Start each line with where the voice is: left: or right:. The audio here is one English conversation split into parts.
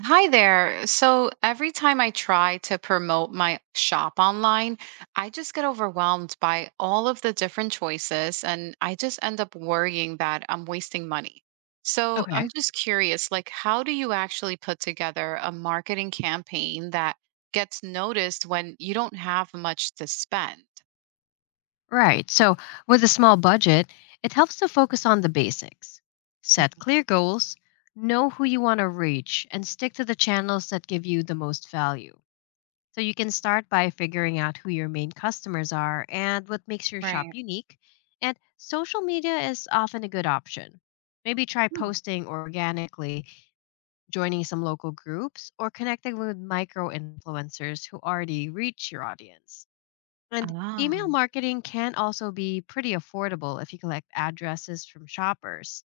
right: Hi there. So every time I try to promote my shop online, I just get overwhelmed by all of the different choices and I just end up worrying that I'm wasting money. So I'm
left: Okay.
right: just curious, like how do you actually put together a marketing campaign that gets noticed when you don't have much to spend?
left: Right. So, with a small budget, it helps to focus on the basics. Set
right: Mhm.
left: clear goals, know who you want to reach, and stick to the channels that give you the most value. So, you can start by figuring out who your main customers are and what makes your shop
right: Right.
left: unique. And social media is often a good option. Maybe try
right: Hmm.
left: posting organically, joining some local groups, or connecting with micro influencers who already reach your audience. And
right: Ah.
left: email marketing can also be pretty affordable if you collect addresses from shoppers.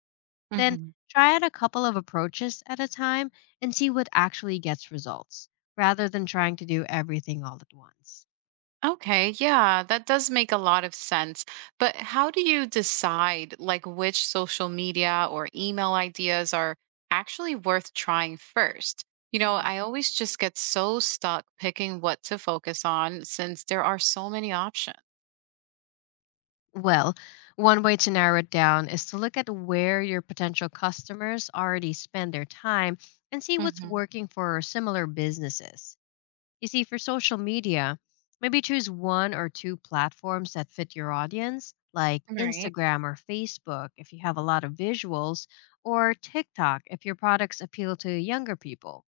left: Then
right: Mhm.
left: try out a couple of approaches at a time and see what actually gets results, rather than trying to do everything all at once.
right: Okay, yeah, that does make a lot of sense. But how do you decide like which social media or email ideas are actually worth trying first?
left: Mhm.
right: I always just get so stuck picking what to focus on since there are so many options.
left: Well, one way to narrow it down is to look at where your potential customers already spend their time and see what's
right: Hmm.
left: working for similar businesses. You see, for social media, maybe choose one or two platforms that fit your audience, like
right: Right.
left: Instagram or Facebook if you have a lot of visuals, or TikTok if your products appeal to younger people.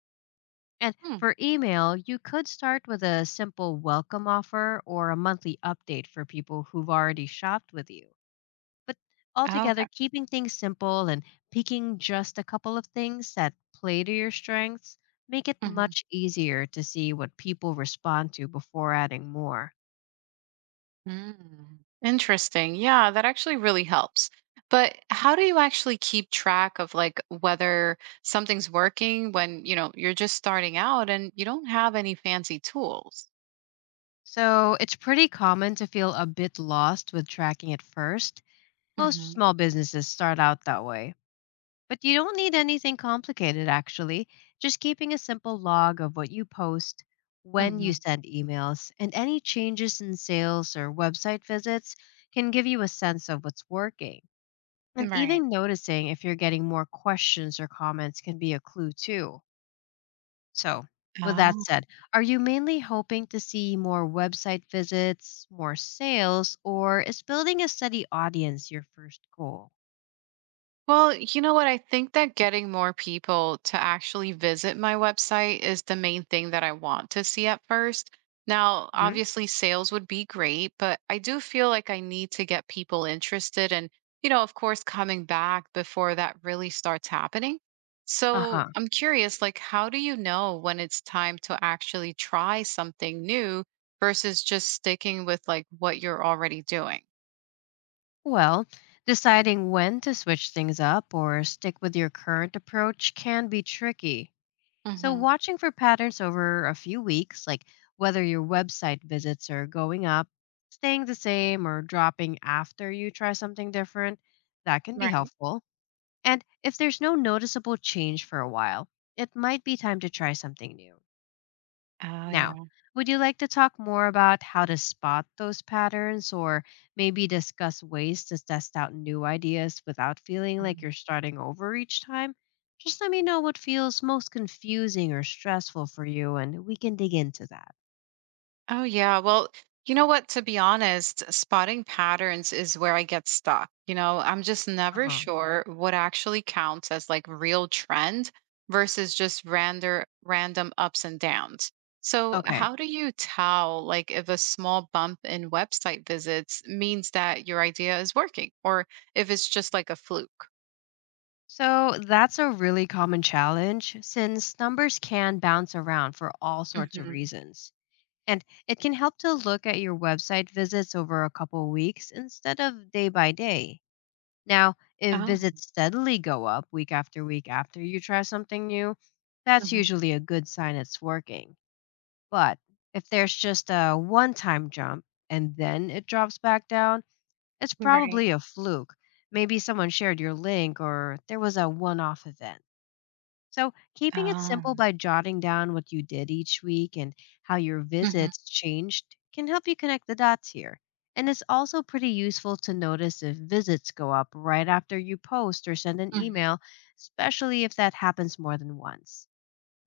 left: And
right: Hmm.
left: for email, you could start with a simple welcome offer or a monthly update for people who've already shopped with you. But altogether,
right: Okay.
left: keeping things simple and picking just a couple of things that play to your strengths make it
right: Mm-hmm.
left: much easier to see what people respond to before adding more.
right: Mm, interesting. Yeah, that actually really helps. But how do you actually keep track of like whether something's working when, you're just starting out and you don't have any fancy tools?
left: So it's pretty common to feel a bit lost with tracking at first. Most
right: Hmm,
left: small businesses start out that way. But you don't need anything complicated, actually. Just keeping a simple log of what you post, when
right: hmm.
left: you send emails, and any changes in sales or website visits can give you a sense of what's working. And
right: Right.
left: even noticing if you're getting more questions or comments can be a clue, too. So, with that said, are you mainly hoping to see more website visits, more sales, or is building a steady audience your first goal?
right: Well, you know what? I think that getting more people to actually visit my website is the main thing that I want to see at first. Now, obviously, sales would be great, but I do feel like I need to get people interested and, of course, coming back before that really starts happening.
left: Uh
right: So
left: huh.
right: I'm curious, like, how do you know when it's time to actually try something new versus just sticking with like what you're already doing?
left: Well, deciding when to switch things up or stick with your current approach can be tricky. So,
right: Hmm.
left: watching for patterns over a few weeks, like whether your website visits are going up, staying the same, or dropping after you try something different, that can be
right: Right.
left: helpful. And if there's no noticeable change for a while, it might be time to try something new.
right: Oh,
left: Now,
right: yeah.
left: would you like to talk more about how to spot those patterns or maybe discuss ways to test out new ideas without feeling like you're starting over each time? Just let me know what feels most confusing or stressful for you, and we can dig into that.
right: Oh, yeah. Well, you know what? To be honest, spotting patterns is where I get stuck. I'm just
left: Uh
right: never
left: huh.
right: sure what actually counts as like real trend versus just random ups and downs. So,
left: Okay.
right: how do you tell like if a small bump in website visits means that your idea is working or if it's just like a fluke?
left: So that's a really common challenge since numbers can bounce around for all sorts of
right: Hmm.
left: reasons. And it can help to look at your website visits over a couple weeks instead of day by day. Now, if
right: Oh,
left: visits steadily go up week after week after you try something new, that's
right: hmm.
left: usually a good sign it's working. But if there's just a one time jump and then it drops back down, it's
right: Right.
left: probably a fluke. Maybe someone shared your link or there was a one off event. So, keeping it simple
right: Um,
left: by jotting down what you did each week and how your
right: hmm,
left: visits changed can help you connect the dots here. And it's also pretty useful to notice if visits go up right after you post or send an
right: hmm.
left: email, especially if that happens more than once.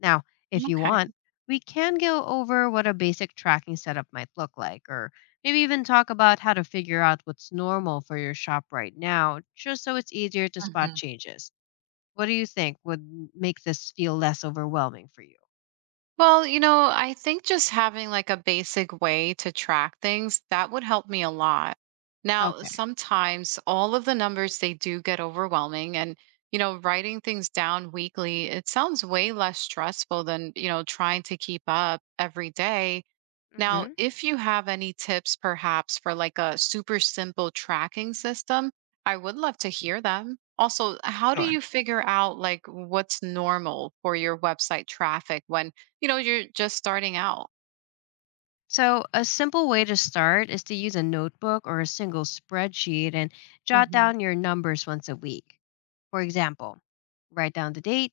left: Now, if you
right: Okay.
left: want, we can go over what a basic tracking setup might look like, or maybe even talk about how to figure out what's normal for your shop right now, just so it's easier to spot changes. What do you think would make this feel less overwhelming for you?
right: Well, I think just having like a basic way to track things, that would help me a lot. Now,
left: Okay.
right: sometimes all of the numbers they do get overwhelming and writing things down weekly, it sounds way less stressful than, trying to keep up every day. Now,
left: Hmm.
right: if you have any tips perhaps for like a super simple tracking system, I would love to hear them. Also, how do
left: Sure.
right: you figure out like what's normal for your website traffic when, you're just starting out?
left: So, a simple way to start is to use a notebook or a single spreadsheet and jot
right: Hmm.
left: down your numbers once a week. For example, write down the date,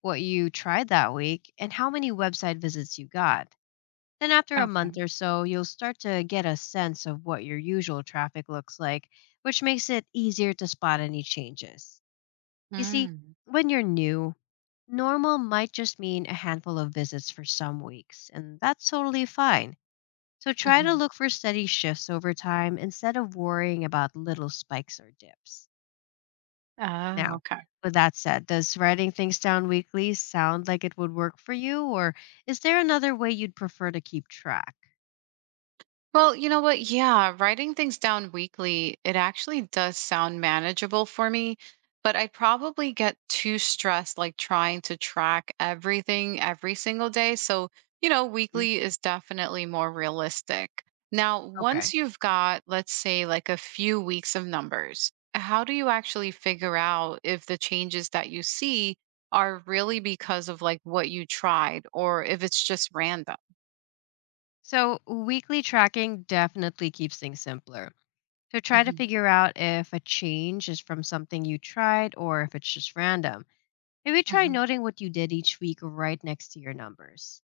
left: what you tried that week, and how many website visits you got. Then, after a month
right: Okay.
left: or so, you'll start to get a sense of what your usual traffic looks like, which makes it easier to spot any changes. You see,
right: Mm.
left: when you're new, normal might just mean a handful of visits for some weeks, and that's totally fine. So try to
right: Hmm.
left: look for steady shifts over time instead of worrying about little spikes or dips.
right: Oh,
left: Now,
right: okay.
left: with that said, does writing things down weekly sound like it would work for you, or is there another way you'd prefer to keep track?
right: Well, you know what? Yeah, writing things down weekly, it actually does sound manageable for me, but I probably get too stressed like trying to track everything every single day. So,
left: Mm.
right: weekly is definitely more realistic. Now, once
left: Okay.
right: you've got, let's say, like a few weeks of numbers, how do you actually figure out if the changes that you see are really because of like what you tried or if it's just random?
left: So, weekly tracking definitely keeps things simpler. So try to
right: Mhm,
left: figure out if a change is from something you tried or if it's just random. Maybe try
right: mhm,
left: noting what you did each week right next to your numbers.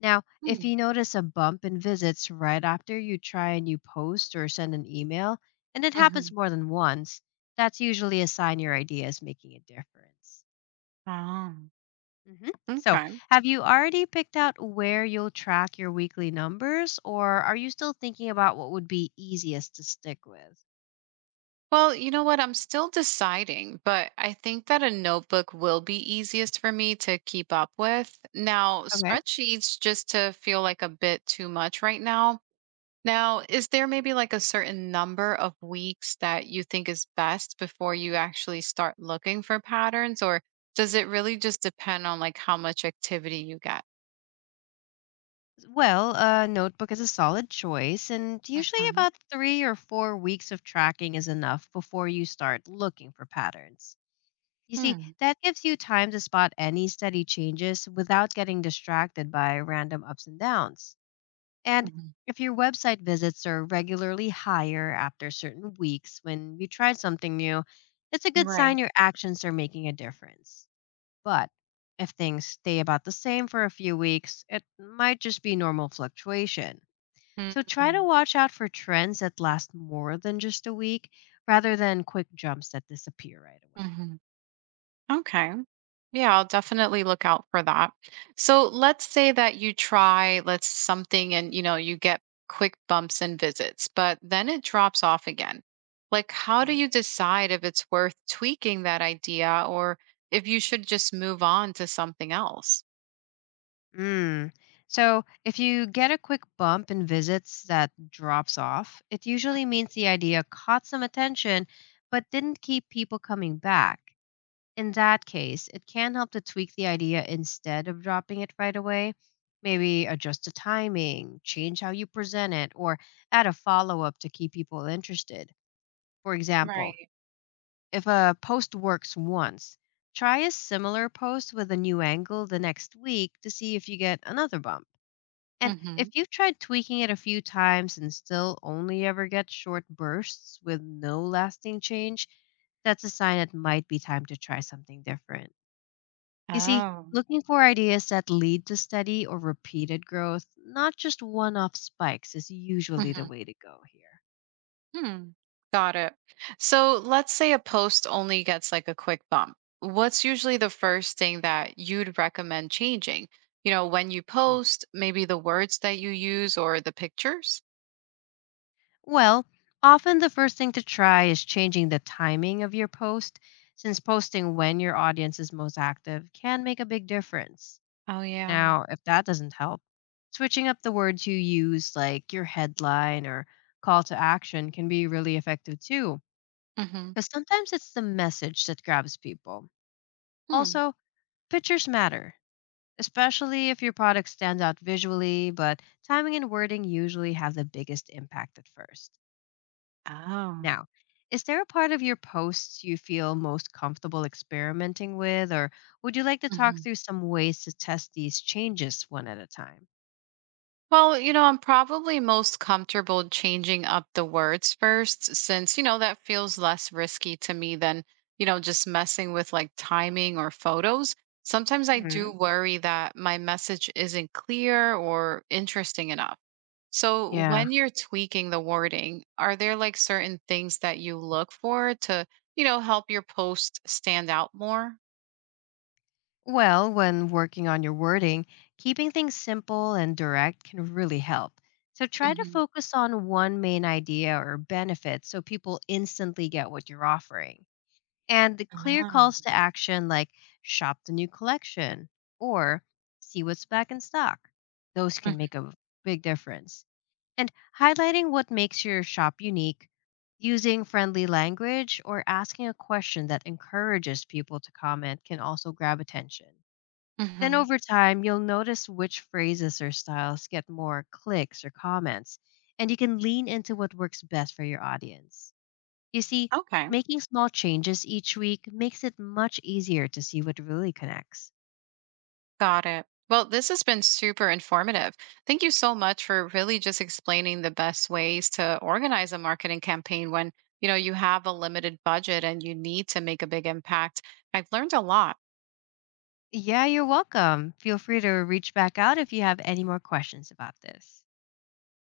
left: Now, if
right: mm,
left: you notice a bump in visits right after you try a new post or send an email, and it happens
right: mhm.
left: more than once, that's usually a sign your idea is making a difference.
right: Oh,
left: Hmm. So,
right: okay.
left: have you already picked out where you'll track your weekly numbers, or are you still thinking about what would be easiest to stick with?
right: Well, you know what? I'm still deciding, but I think that a notebook will be easiest for me to keep up with. Now,
left: Okay.
right: spreadsheets just to feel like a bit too much right now. Now, is there maybe like a certain number of weeks that you think is best before you actually start looking for patterns, or does it really just depend on like how much activity you get?
left: Well, a notebook is a solid choice, and usually
right: Hmm.
left: about 3 or 4 weeks of tracking is enough before you start looking for patterns. You see,
right: Mm-hmm.
left: that gives you time to spot any steady changes without getting distracted by random ups and downs. And if your website visits are regularly higher after certain weeks when you tried something new, it's a good
right: Right.
left: sign your actions are making a difference. But if things stay about the same for a few weeks, it might just be normal fluctuation. So try to
right: Mm-hmm.
left: watch out for trends that last more than just a week rather than quick jumps that disappear right away.
right: Okay. Yeah, I'll definitely look out for that. So let's say that you try let's something and you know you get quick bumps and visits, but then it drops off again. Like how do
left: Mhm.
right: you decide if it's worth tweaking that idea or if you should just move on to something else?
left: Mm. So, if you get a quick bump in visits that drops off, it usually means the idea caught some attention but didn't keep people coming back. In that case, it can help to tweak the idea instead of dropping it right away. Maybe adjust the timing, change how you present it, or add a follow up to keep people interested. For example,
right: Right.
left: if a post works once, try a similar post with a new angle the next week to see if you get another bump. And
right: Mhm.
left: if you've tried tweaking it a few times and still only ever get short bursts with no lasting change, that's a sign it might be time to try something different. You see,
right: Oh.
left: looking for ideas that lead to steady or repeated growth, not just one off spikes, is usually the
right: Mhm.
left: way to go here.
right: Hmm. Got it. So let's say a post only gets like a quick bump. What's usually the first thing that you'd recommend changing? When you
left: Mm.
right: post, maybe the words that you use or the pictures?
left: Well, often the first thing to try is changing the timing of your post, since posting when your audience is most active can make a big difference.
right: Oh, yeah.
left: Now, if that doesn't help, switching up the words you use, like your headline or call to action, can be really effective too,
right: Mm-hmm.
left: because sometimes it's the message that grabs people.
right: Hmm.
left: Also, pictures matter, especially if your product stands out visually, but timing and wording usually have the biggest impact at first.
right: Oh.
left: Now, is there a part of your posts you feel most comfortable experimenting with, or would you like to talk through some ways to test these changes one at a time?
right: Well, I'm probably most comfortable changing up the words first since, that feels less risky to me than, just messing with like timing or photos. Sometimes I do
left: Hmm.
right: worry that my message isn't clear or interesting enough. So
left: Yeah.
right: when you're tweaking the wording, are there like certain things that you look for to, help your post stand out more?
left: Well, when working on your wording, keeping things simple and direct can really help. So try to
right: Hmm.
left: focus on one main idea or benefit so people instantly get what you're offering. And the clear
right: Ah.
left: calls to action like shop the new collection or see what's back in stock. Those can make a big difference. And highlighting what makes your shop unique, using friendly language, or asking a question that encourages people to comment can also grab attention. Then
right: Hmm.
left: over time, you'll notice which phrases or styles get more clicks or comments, and you can lean into what works best for your audience. You see,
right: Okay.
left: making small changes each week makes it much easier to see what really connects.
right: Got it. Well, this has been super informative. Thank you so much for really just explaining the best ways to organize a marketing campaign when, you have a limited budget and you need to make a big impact. I've learned a lot.
left: Yeah, you're welcome. Feel free to reach back out if you have any more questions about this.